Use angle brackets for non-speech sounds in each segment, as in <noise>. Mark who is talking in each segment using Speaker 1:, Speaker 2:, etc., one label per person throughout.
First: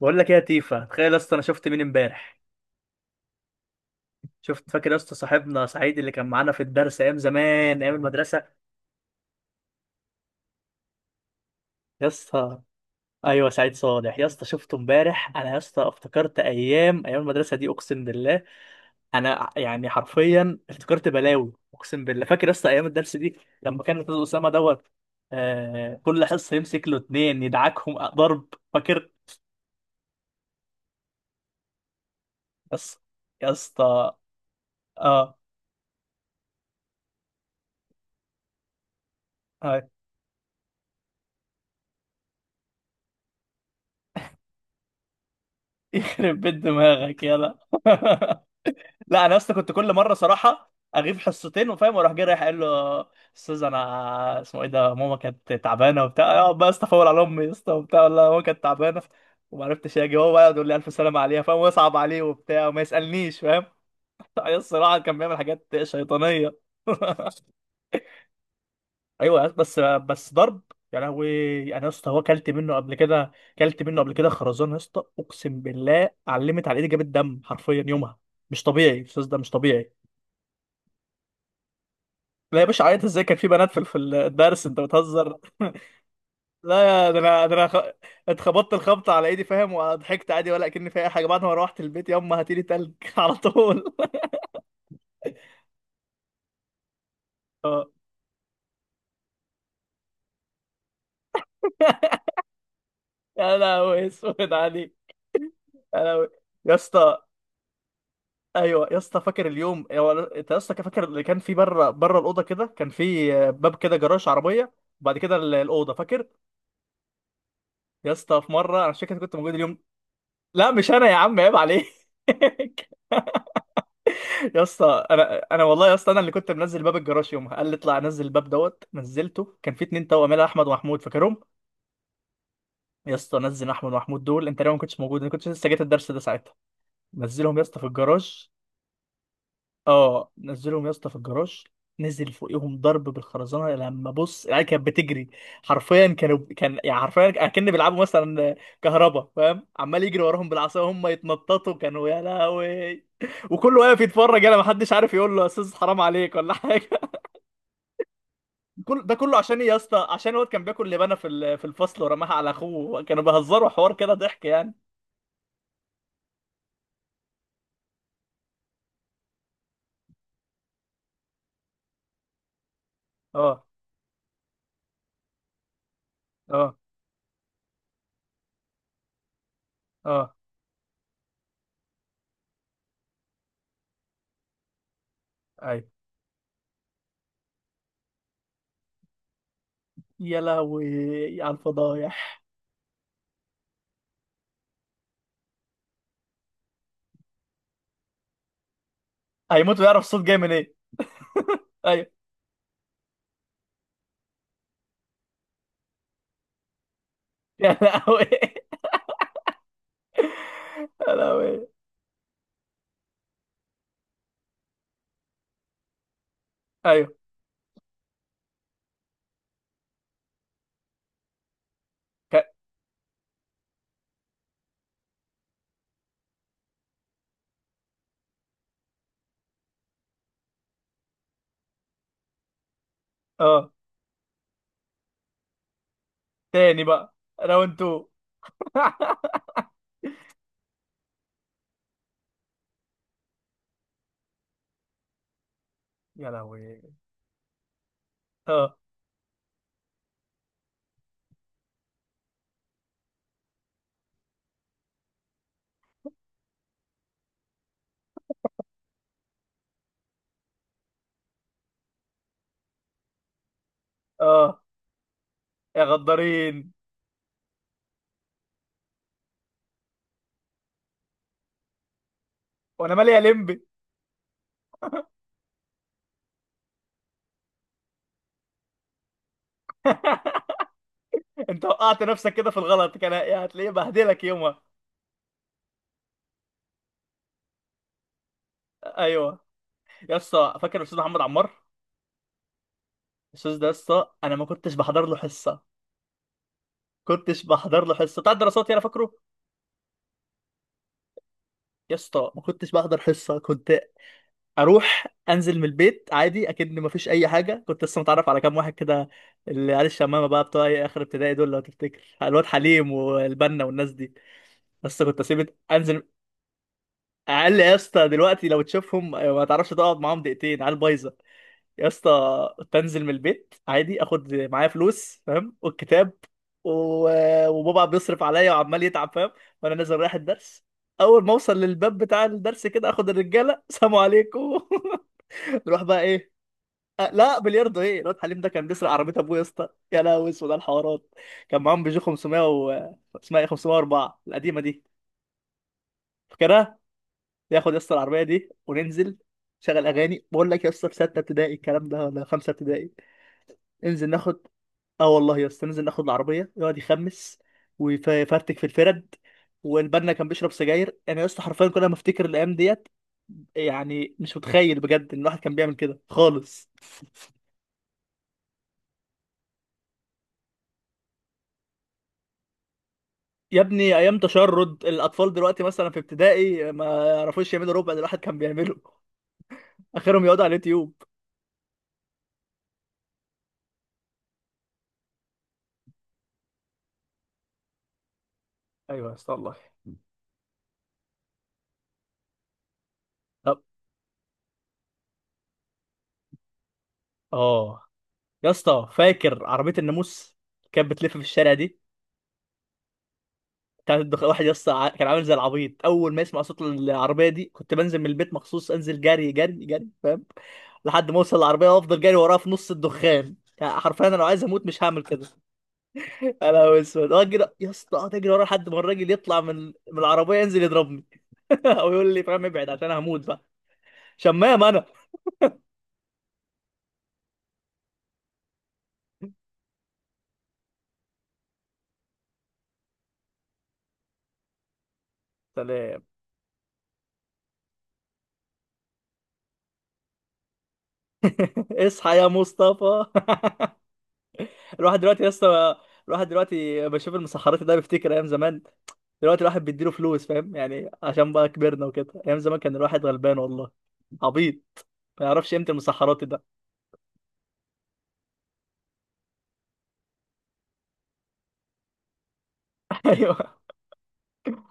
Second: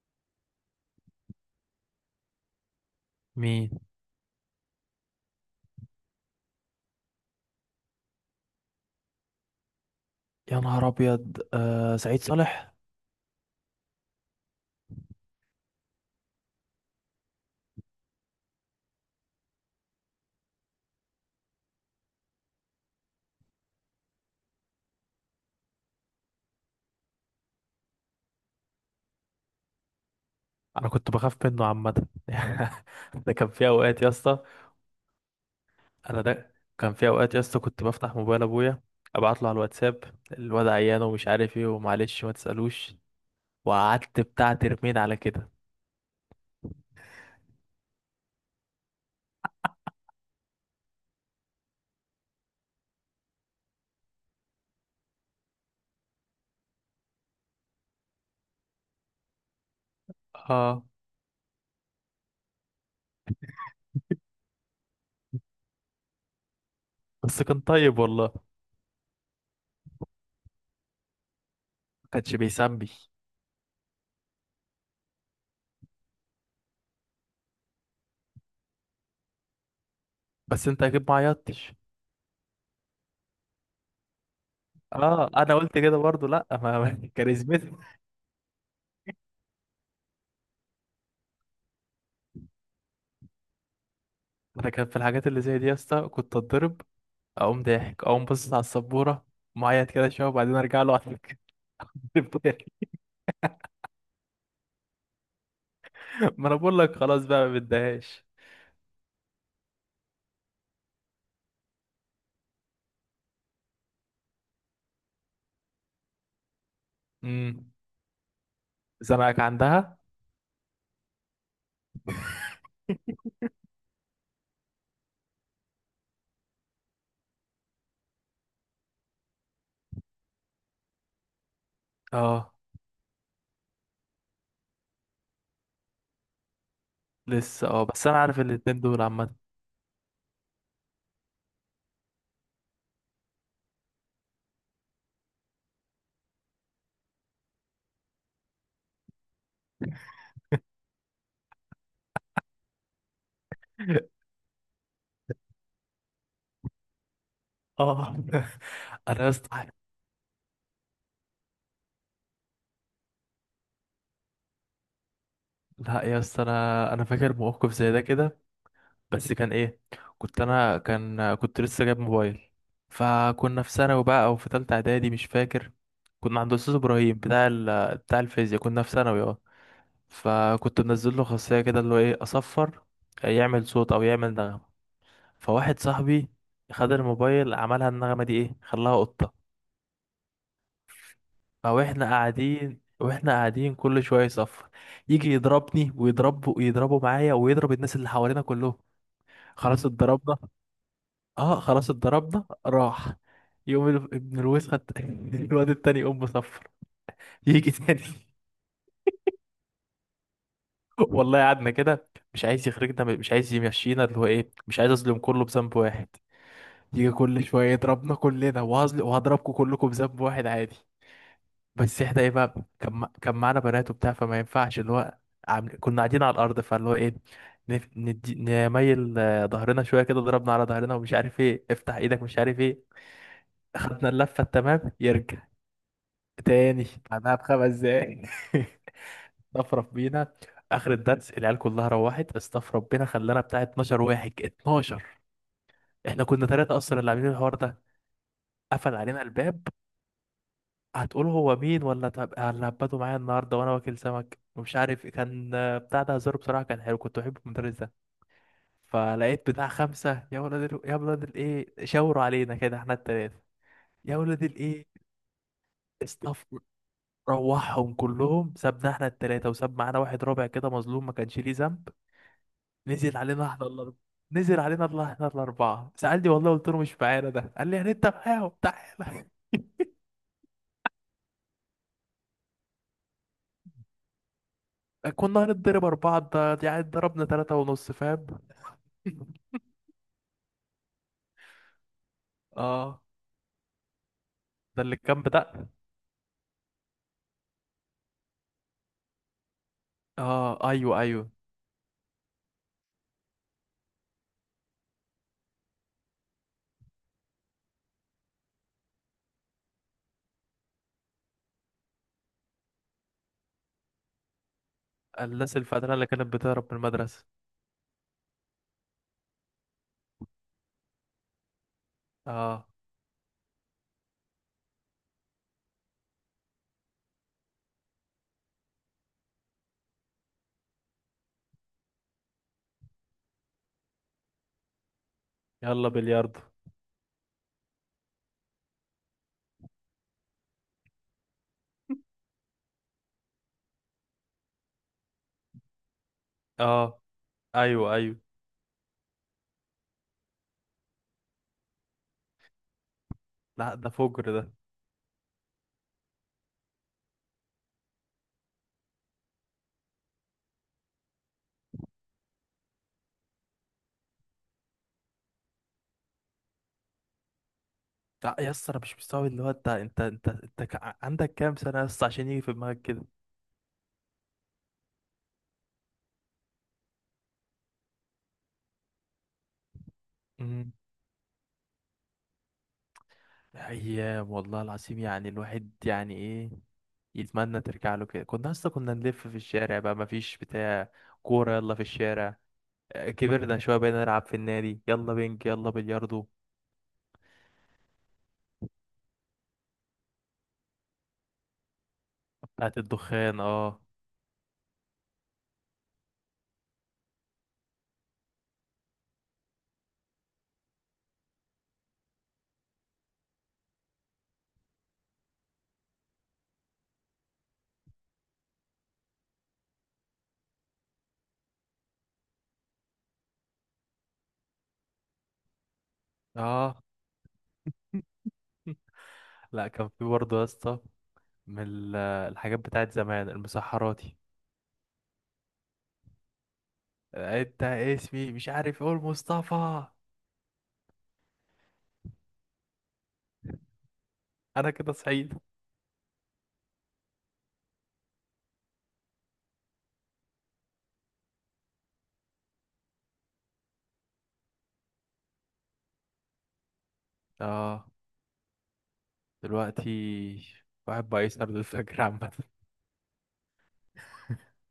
Speaker 1: بقول لك ايه يا تيفا. تخيل يا اسطى، انا شفت مين امبارح؟
Speaker 2: مين؟
Speaker 1: شفت، فاكر يا اسطى صاحبنا سعيد اللي كان معانا في الدرس ايام زمان، ايام المدرسه؟
Speaker 2: يا نهار ابيض، آه
Speaker 1: يا
Speaker 2: سعيد
Speaker 1: اسطى
Speaker 2: صالح.
Speaker 1: ايوه، سعيد صالح يا اسطى. شفته امبارح. انا يا اسطى افتكرت ايام المدرسه دي، اقسم بالله. انا يعني حرفيا افتكرت بلاوي اقسم بالله. فاكر يا اسطى ايام الدرس دي لما كان الاستاذ اسامه دوت؟ آه، كل حصه يمسك له اتنين يدعكهم ضرب، فاكر؟
Speaker 2: انا كنت بخاف منه عامه. <laughs>
Speaker 1: يا اسطى،
Speaker 2: ده كان
Speaker 1: يا
Speaker 2: في اوقات يا
Speaker 1: اسطى،
Speaker 2: اسطى.
Speaker 1: اه،
Speaker 2: انا ده كان في اوقات يا اسطى، كنت بفتح موبايل ابويا، ابعت له على
Speaker 1: آه،
Speaker 2: الواتساب، الواد عيان ومش عارف ايه ومعلش ما تسالوش، وقعدت بتاع ترمين على كده.
Speaker 1: <laughs> يخرب بيت دماغك يلا. <laughs> لا انا اصلا كنت كل مره صراحه اغيب حصتين وفاهم، واروح جاي رايح قايل له استاذ انا اسمه ايه ده ماما كانت تعبانه وبتاع، اقعد بقى استفول على امي يا اسطى وبتاع، والله ماما كانت تعبانه وما عرفتش اجي. هو بقى يقعد يقول لي
Speaker 2: اه،
Speaker 1: الف سلامه عليها فاهم ويصعب عليه وبتاع وما يسالنيش فاهم. <laughs> الصراحه كان بيعمل حاجات شيطانيه. <laughs>
Speaker 2: بس كان طيب والله، ما
Speaker 1: ايوه يا اسطى، بس ضرب. يا لهوي. انا يا اسطى هو
Speaker 2: كانش
Speaker 1: كلت منه
Speaker 2: بيسمي.
Speaker 1: قبل كده، كلت منه قبل كده خرزان يا اسطى، اقسم بالله علمت على ايدي جابت دم حرفيا يومها. مش طبيعي الاستاذ ده، مش طبيعي.
Speaker 2: بس انت اكيد ما عيطتش.
Speaker 1: لا يا باشا، عيط ازاي، كان في بنات في الدرس، انت
Speaker 2: اه،
Speaker 1: بتهزر؟
Speaker 2: انا
Speaker 1: <laughs>
Speaker 2: قلت كده برضو، لا ما <laughs>
Speaker 1: لا يا ده انا ده انا
Speaker 2: كاريزمتي.
Speaker 1: اتخبطت الخبطه على ايدي فاهم، وضحكت عادي ولا كأني في اي حاجه. بعد ما روحت البيت، يما هاتيلي تلج <laughs> على طول.
Speaker 2: انا كان في الحاجات اللي زي دي يا اسطى كنت اتضرب، اقوم
Speaker 1: اه.
Speaker 2: ضاحك، اقوم باصص على السبوره، معيط كده شويه، وبعدين ارجع له على الفطار.
Speaker 1: يا لهوي اسود عليك. يا لهوي
Speaker 2: <laughs> ما انا
Speaker 1: يا
Speaker 2: بقول لك
Speaker 1: اسطى.
Speaker 2: خلاص بقى، ما بديهاش.
Speaker 1: ايوه يا اسطى، فاكر اليوم هو، انت يا اسطى كان فاكر اللي كان في بره الاوضه كده، كان في باب كده جراج عربيه، وبعد كده الاوضه، فاكر؟
Speaker 2: امم،
Speaker 1: يا اسطى في مره، انا مش فاكر انت كنت
Speaker 2: زمانك
Speaker 1: موجود اليوم.
Speaker 2: عندها.
Speaker 1: لا مش انا يا عم، عيب عليك. <laughs> يا اسطى انا والله يا اسطى انا اللي كنت منزل باب الجراج يومها. قال لي اطلع نزل الباب دوت. نزلته، كان في اتنين توأم يلا احمد ومحمود، فاكرهم؟
Speaker 2: اه،
Speaker 1: يا اسطى نزل احمد ومحمود دول، انت لو ما كنتش موجود، انا كنت لسه جيت الدرس ده ساعتها. نزلهم يا
Speaker 2: لسه،
Speaker 1: اسطى
Speaker 2: اه
Speaker 1: في
Speaker 2: بس انا عارف
Speaker 1: الجراج.
Speaker 2: الاتنين دول عامه.
Speaker 1: اه، نزلهم يا اسطى في الجراج، نزل فوقيهم ضرب بالخرزانه. لما بص العيال كانت بتجري، حرفيا كانوا، كان يعني حرفيا اكن بيلعبوا مثلا كهربا فاهم، عمال يجري وراهم بالعصا وهم يتنططوا. كانوا يا لهوي، وكله واقف يتفرج. انا ما حدش عارف يقول له يا استاذ حرام عليك ولا <laughs> حاجه.
Speaker 2: اه. <laughs>
Speaker 1: كل ده
Speaker 2: انا يا
Speaker 1: كله عشان ايه
Speaker 2: اسطى،
Speaker 1: يا اسطى؟ عشان الواد كان بياكل لبانه في في الفصل ورماها على اخوه. كانوا بيهزروا حوار كده، ضحك يعني.
Speaker 2: لا يا اسطى، انا فاكر موقف زي ده كده، بس كان ايه، كنت انا كان كنت لسه جايب موبايل، فكنا
Speaker 1: اه،
Speaker 2: في ثانوي بقى او في ثالثه اعدادي مش فاكر. كنا عند استاذ
Speaker 1: اه،
Speaker 2: ابراهيم بتاع بتاع الفيزياء، كنا في ثانوي. اه،
Speaker 1: اه،
Speaker 2: فكنت منزل له خاصية كده اللي هو ايه، اصفر، آه، يعمل صوت او يعمل نغمة. فواحد
Speaker 1: ايوه.
Speaker 2: صاحبي خد الموبايل، عملها النغمة دي ايه، خلاها قطة.
Speaker 1: يا لهوي على
Speaker 2: او احنا
Speaker 1: الفضايح.
Speaker 2: قاعدين، واحنا قاعدين كل شوية يصفر، يجي يضربني ويضربه ويضربه معايا، ويضرب الناس اللي حوالينا كلهم.
Speaker 1: هيموت
Speaker 2: خلاص
Speaker 1: ويعرف الصوت
Speaker 2: اتضربنا.
Speaker 1: جاي من ايه.
Speaker 2: اه، خلاص
Speaker 1: ايوه.
Speaker 2: اتضربنا راح. يقوم ابن الوسخة <laughs> الواد التاني يقوم مصفر،
Speaker 1: <laughs>
Speaker 2: يجي
Speaker 1: يا
Speaker 2: تاني.
Speaker 1: لهوي.
Speaker 2: <laughs>
Speaker 1: يا
Speaker 2: والله
Speaker 1: لهوي.
Speaker 2: قعدنا كده، مش عايز يخرجنا، مش عايز يمشينا، اللي هو ايه، مش عايز اظلم كله بذنب واحد، يجي
Speaker 1: ايوه.
Speaker 2: كل شوية يضربنا كلنا، وهزل وهضربكم كلكم بذنب واحد عادي. بس احنا ايه
Speaker 1: ك...
Speaker 2: بقى، كان معانا بنات وبتاع، فما ينفعش اللي هو كنا قاعدين على الأرض، فاللي هو ايه، نميل آه، ظهرنا شوية كده، ضربنا على ظهرنا ومش عارف ايه، افتح ايدك مش عارف ايه.
Speaker 1: اه.
Speaker 2: خدنا اللفة، التمام، يرجع
Speaker 1: تاني
Speaker 2: تاني
Speaker 1: بقى،
Speaker 2: بعدها بخمس
Speaker 1: راوند 2.
Speaker 2: دقايق. <laughs>
Speaker 1: <laughs>
Speaker 2: استفرف بينا، اخر الدرس العيال كلها روحت، استفرف بينا، خلانا بتاع 12 واحد 12. احنا
Speaker 1: يا
Speaker 2: كنا ثلاثة
Speaker 1: لهوي.
Speaker 2: اصلا اللي عاملين الحوار ده،
Speaker 1: اه،
Speaker 2: قفل علينا الباب، هتقول هو مين ولا طب هبته معايا النهارده وانا واكل سمك ومش عارف إيه. كان آه، بتاع ده هزار بصراحه، كان حلو، كنت بحب المدرس ده. فلقيت بتاع خمسه، يا ولاد يا ولاد الايه، شاوروا علينا كده احنا التلاته، يا ولاد
Speaker 1: اه،
Speaker 2: الايه،
Speaker 1: يا
Speaker 2: استاف،
Speaker 1: غدارين.
Speaker 2: روحهم كلهم، سابنا احنا التلاته، وساب معانا واحد رابع كده مظلوم، ما كانش ليه ذنب.
Speaker 1: وانا مالي
Speaker 2: نزل
Speaker 1: يا
Speaker 2: علينا
Speaker 1: لمبي.
Speaker 2: احنا الاربعه، نزل علينا الله احنا الاربعه، سالني والله، قلت له مش معانا ده، قال لي يعني انت معاهم، تعالى.
Speaker 1: انت وقعت نفسك كده في الغلط، كان يعني هتلاقيه بهدلك يومها.
Speaker 2: <laughs> كنا هنضرب اربعه، ده يعني ضربنا ثلاثه ونص فاهم.
Speaker 1: ايوه يا اسطى، فاكر الاستاذ محمد عمار؟
Speaker 2: اه،
Speaker 1: الاستاذ ده يا اسطى انا ما كنتش
Speaker 2: ده اللي
Speaker 1: بحضر له
Speaker 2: كان
Speaker 1: حصه،
Speaker 2: بتاع.
Speaker 1: كنتش بحضر له حصه بتاع الدراسات يعني، فاكره؟
Speaker 2: اه، ايوه ايوه،
Speaker 1: يا اسطى ما كنتش بحضر حصه، كنت اروح انزل من البيت عادي اكن ما فيش اي حاجه. كنت لسه متعرف على كام واحد كده، اللي عيال الشمامه بقى بتوع إيه اخر ابتدائي دول، لو تفتكر الواد حليم والبنا والناس دي. بس كنت اسيب
Speaker 2: الناس الفترة
Speaker 1: انزل.
Speaker 2: اللي كانت بتهرب من المدرسة.
Speaker 1: اقل يا اسطى، دلوقتي لو تشوفهم ما تعرفش تقعد معاهم دقيقتين، عيال بايظه. يا اسطى
Speaker 2: اه،
Speaker 1: بنزل من البيت عادي، اخد معايا فلوس فاهم والكتاب، وبابا بيصرف عليا وعمال يتعب فاهم، وانا نازل رايح الدرس. اول ما اوصل للباب بتاع الدرس كده، اخد الرجاله سلام عليكم. <laughs> نروح
Speaker 2: يلا
Speaker 1: بقى ايه؟
Speaker 2: بلياردو.
Speaker 1: أه لا بلياردو. ايه الواد حليم ده كان بيسرق عربيه ابوه يا اسطى، يا لهوي اسود على الحوارات. كان معاهم بيجو 500 و، اسمها ايه، 504 القديمه دي، فاكرها؟
Speaker 2: اه،
Speaker 1: ياخد يا اسطى
Speaker 2: ايوه ايوه.
Speaker 1: العربيه دي وننزل شغل اغاني. بقول لك يا اسطى في 6 ابتدائي الكلام ده، ولا 5 ابتدائي.
Speaker 2: لا ده
Speaker 1: انزل
Speaker 2: فجر
Speaker 1: ناخد.
Speaker 2: ده.
Speaker 1: اه والله يا اسطى، ننزل ناخد العربيه يقعد يخمس ويفرتك في الفرد. والبنا كان بيشرب سجاير. انا يا اسطى حرفيا كل ما افتكر الايام ديت، يعني مش متخيل بجد ان الواحد كان بيعمل كده خالص.
Speaker 2: لا يا اسطى، انا مش مستوعب اللي هو، انت عندك كام سنة يا اسطى عشان يجي في دماغك كده.
Speaker 1: يا ابني ايام تشرد الاطفال دلوقتي مثلا في ابتدائي ما يعرفوش يعملوا ربع اللي الواحد كان بيعمله. <laughs> اخرهم يقعدوا على
Speaker 2: امم،
Speaker 1: اليوتيوب.
Speaker 2: ايام والله العظيم، يعني الواحد يعني ايه، يتمنى ترجع له كده. كنا اصلا كنا
Speaker 1: ايوه يا
Speaker 2: نلف
Speaker 1: اسطى
Speaker 2: في
Speaker 1: والله.
Speaker 2: الشارع بقى، مفيش بتاع، كورة يلا في الشارع. آه، كبرنا
Speaker 1: طب
Speaker 2: شوية بقينا نلعب في النادي، يلا بينج يلا بلياردو.
Speaker 1: اه يا اسطى، فاكر عربيه الناموس كانت بتلف في الشارع دي؟
Speaker 2: بتاعت الدخان، اه.
Speaker 1: كان واحد يس كان عامل زي العبيط، اول ما يسمع صوت العربيه دي كنت بنزل من البيت مخصوص، انزل جري جري جري فاهم، لحد ما اوصل العربيه وافضل جري وراها في نص الدخان. يعني حرفيا انا لو عايز اموت مش هعمل كده. انا اسود اجري يا اسطى، اقعد اجري ورا لحد ما الراجل يطلع من العربيه، ينزل يضربني <laughs> او يقول لي فاهم ابعد عشان هموت بقى. شمام انا.
Speaker 2: اه. <laughs> لا كان في برضه يا اسطى من ال- الحاجات بتاعت زمان، المسحراتي.
Speaker 1: سلام.
Speaker 2: آه، انت اسمي مش عارف، اقول مصطفى.
Speaker 1: <laughs> اصحى يا مصطفى. <laughs>
Speaker 2: انا كده
Speaker 1: الواحد دلوقتي يا
Speaker 2: صعيد.
Speaker 1: اسطى، الواحد دلوقتي بشوف المسحرات ده بيفتكر ايام زمان. دلوقتي الواحد بيديله فلوس فاهم يعني، عشان بقى كبرنا وكده. ايام زمان كان الواحد غلبان والله، عبيط، ما يعرفش قيمه المسحرات ده.
Speaker 2: اه. دلوقتي واحد بقى يسهر للفجر عامة.
Speaker 1: <laughs> ايوه.
Speaker 2: <laughs>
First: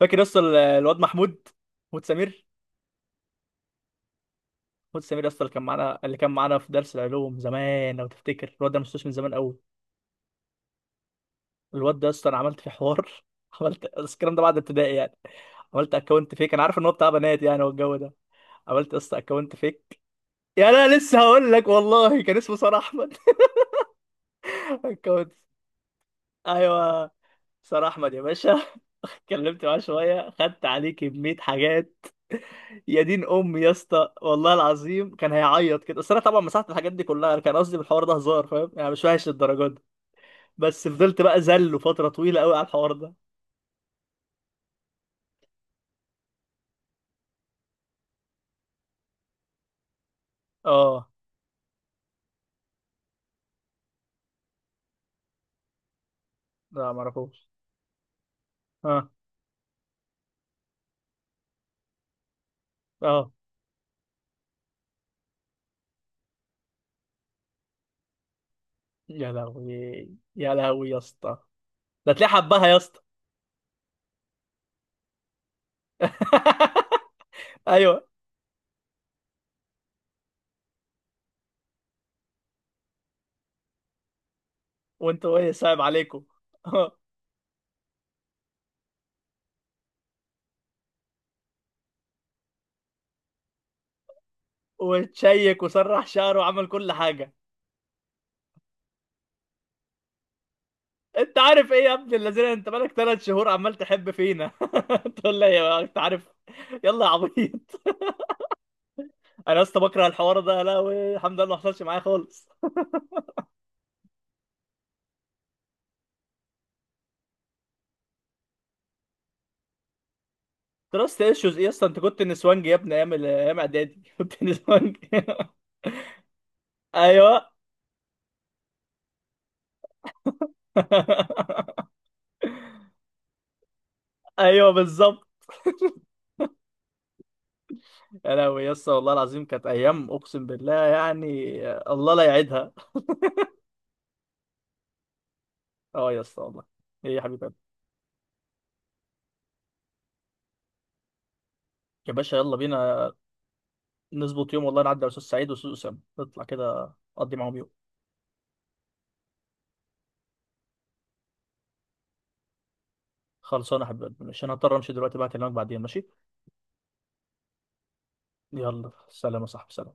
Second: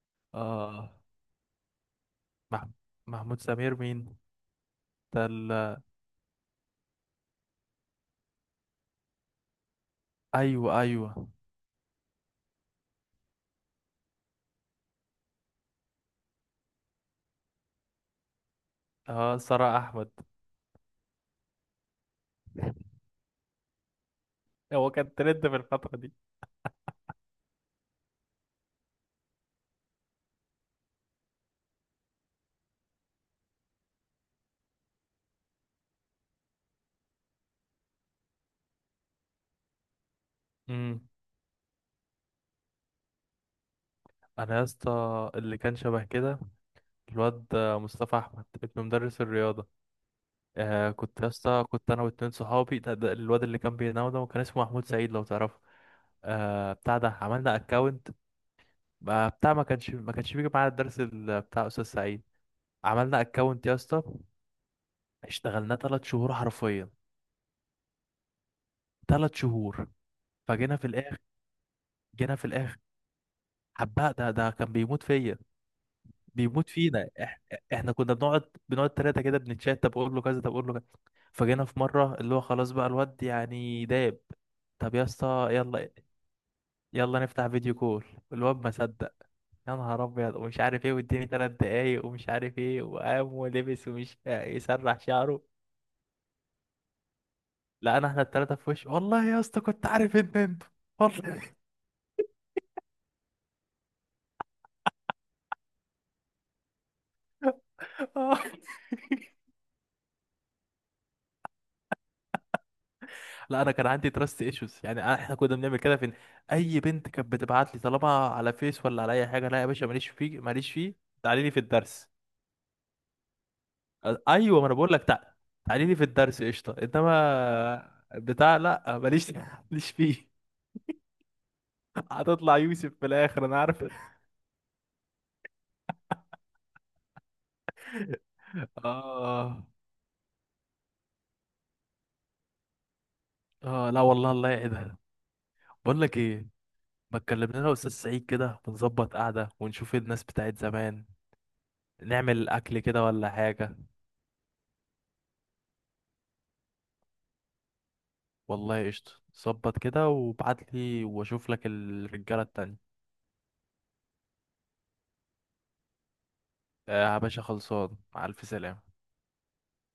Speaker 1: فاكر يا اسطى
Speaker 2: اه،
Speaker 1: الواد محمود سمير.
Speaker 2: مح... محمود سمير مين؟
Speaker 1: محمود سمير
Speaker 2: ده
Speaker 1: يا اسطى اللي
Speaker 2: ال...
Speaker 1: كان معانا، اللي كان معانا في درس العلوم زمان، لو تفتكر الواد ده، مش من زمان قوي.
Speaker 2: ايوه ايوه.
Speaker 1: الواد ده يا اسطى انا عملت فيه حوار، <laughs> عملت بس الكلام ده بعد ابتدائي يعني. عملت اكونت فيك، انا عارف ان هو بتاع بنات يعني والجو ده، عملت يا اسطى
Speaker 2: اه،
Speaker 1: اكونت
Speaker 2: سارة
Speaker 1: فيك.
Speaker 2: احمد.
Speaker 1: يعني انا لسه هقول لك والله، كان اسمه سار
Speaker 2: <laughs>
Speaker 1: احمد. <laughs>
Speaker 2: هو كان
Speaker 1: كنت،
Speaker 2: ترند في الفترة دي.
Speaker 1: ايوه، سار احمد يا باشا. <laughs> اتكلمت معاه شويه، خدت عليه كميه حاجات. يا دين امي يا اسطى والله العظيم كان هيعيط كده. بس انا طبعا مسحت الحاجات دي كلها، انا كان قصدي بالحوار ده هزار فاهم، يعني مش وحش للدرجه دي. بس
Speaker 2: امم،
Speaker 1: فضلت بقى زله فتره طويله قوي على الحوار ده.
Speaker 2: انا يا اسطى اللي كان شبه كده، الواد مصطفى احمد ابن مدرس الرياضة. آه
Speaker 1: اه.
Speaker 2: كنت يا اسطى، كنت انا واتنين صحابي، ده الواد اللي كان بينام ده، وكان اسمه محمود سعيد لو تعرفه. آه
Speaker 1: لا
Speaker 2: بتاع ده
Speaker 1: معرفوش.
Speaker 2: عملنا اكونت.
Speaker 1: اه،
Speaker 2: بتاع ما كانش بيجي معانا الدرس، بتاع استاذ سعيد. عملنا
Speaker 1: اه.
Speaker 2: اكونت يا اسطى، اشتغلناه تلات شهور حرفيا،
Speaker 1: يا
Speaker 2: تلات
Speaker 1: لهوي.
Speaker 2: شهور.
Speaker 1: يا
Speaker 2: فجينا في
Speaker 1: لهوي يا
Speaker 2: الاخر،
Speaker 1: اسطى. ده تلاقيه
Speaker 2: جينا في
Speaker 1: حبها يا
Speaker 2: الاخر،
Speaker 1: اسطى.
Speaker 2: حباه، ده كان بيموت فيا، بيموت فينا إح.
Speaker 1: <laughs>
Speaker 2: احنا
Speaker 1: ايوه.
Speaker 2: كنا بنقعد تلاتة كده بنتشات، طب اقول له كذا، طب اقول له كذا. فجينا في مرة اللي هو خلاص بقى، الواد يعني داب. طب يا
Speaker 1: وانتوا
Speaker 2: اسطى
Speaker 1: ايه، صعب
Speaker 2: يلا،
Speaker 1: عليكم؟ <laughs>
Speaker 2: يلا نفتح فيديو كول. الواد ما صدق، يا نهار ابيض ومش عارف ايه، واديني ثلاث دقايق ومش عارف ايه، وقام ولبس ومش يسرح شعره.
Speaker 1: وتشيك وسرح شعره وعمل كل حاجة.
Speaker 2: لقينا احنا الثلاثه في وش، والله يا اسطى كنت عارف ان انت،
Speaker 1: انت
Speaker 2: والله.
Speaker 1: عارف ايه يا ابن الذين، انت بقالك 3 شهور عمال تحب فينا. <laughs> تقول لي يا انت عارف. يلا يا عبيط.
Speaker 2: <laughs> آه.
Speaker 1: انا اصلا بكره الحوار ده، لا. الحمد لله ما حصلش معايا خالص.
Speaker 2: لا انا كان عندي تراست ايشوز يعني، احنا كنا بنعمل كده فين. اي بنت كانت بتبعت لي طالما على فيس ولا على اي حاجه، لا يا باشا، ماليش فيه، ماليش فيه.
Speaker 1: تراست
Speaker 2: تعالي لي
Speaker 1: ايشوز
Speaker 2: في
Speaker 1: ايه اصلا، انت
Speaker 2: الدرس.
Speaker 1: كنت نسوانجي يا ابني ايام ايام اعدادي. <laughs> كنت
Speaker 2: ايوه ما انا بقول لك
Speaker 1: نسوانجي. <laughs>
Speaker 2: تعالي لي في الدرس قشطه،
Speaker 1: ايوه.
Speaker 2: انما بتاع لا، ماليش، ماليش فيه.
Speaker 1: <laughs>
Speaker 2: هتطلع يوسف في الاخر انا عارف.
Speaker 1: ايوه بالظبط. يا لهوي يا اسطى والله العظيم كانت
Speaker 2: اه.
Speaker 1: ايام اقسم بالله يعني، الله لا يعيدها.
Speaker 2: اه، لا والله، الله يعيدها. بقول
Speaker 1: اه
Speaker 2: لك
Speaker 1: يا اسطى
Speaker 2: ايه،
Speaker 1: والله. ايه
Speaker 2: ما
Speaker 1: يا حبيبي؟
Speaker 2: تكلمنا انا استاذ سعيد كده، ونظبط قعده، ونشوف ايه الناس بتاعت زمان،
Speaker 1: يا باشا
Speaker 2: نعمل
Speaker 1: يلا
Speaker 2: اكل كده
Speaker 1: بينا،
Speaker 2: ولا حاجه.
Speaker 1: نظبط يوم والله نعدي على أستاذ سعيد وأستاذ أسامة، نطلع كده أقضي معاهم يوم.
Speaker 2: والله قشطه، ظبط كده وابعت لي، واشوف لك الرجاله التانية.
Speaker 1: خلصانة يا حبيبي، مش أنا هضطر أمشي دلوقتي بقى، أكلمك بعدين ماشي.
Speaker 2: آه يا باشا، خلصان، مع الف
Speaker 1: يلا
Speaker 2: سلامه.
Speaker 1: سلام يا صاحبي، سلام.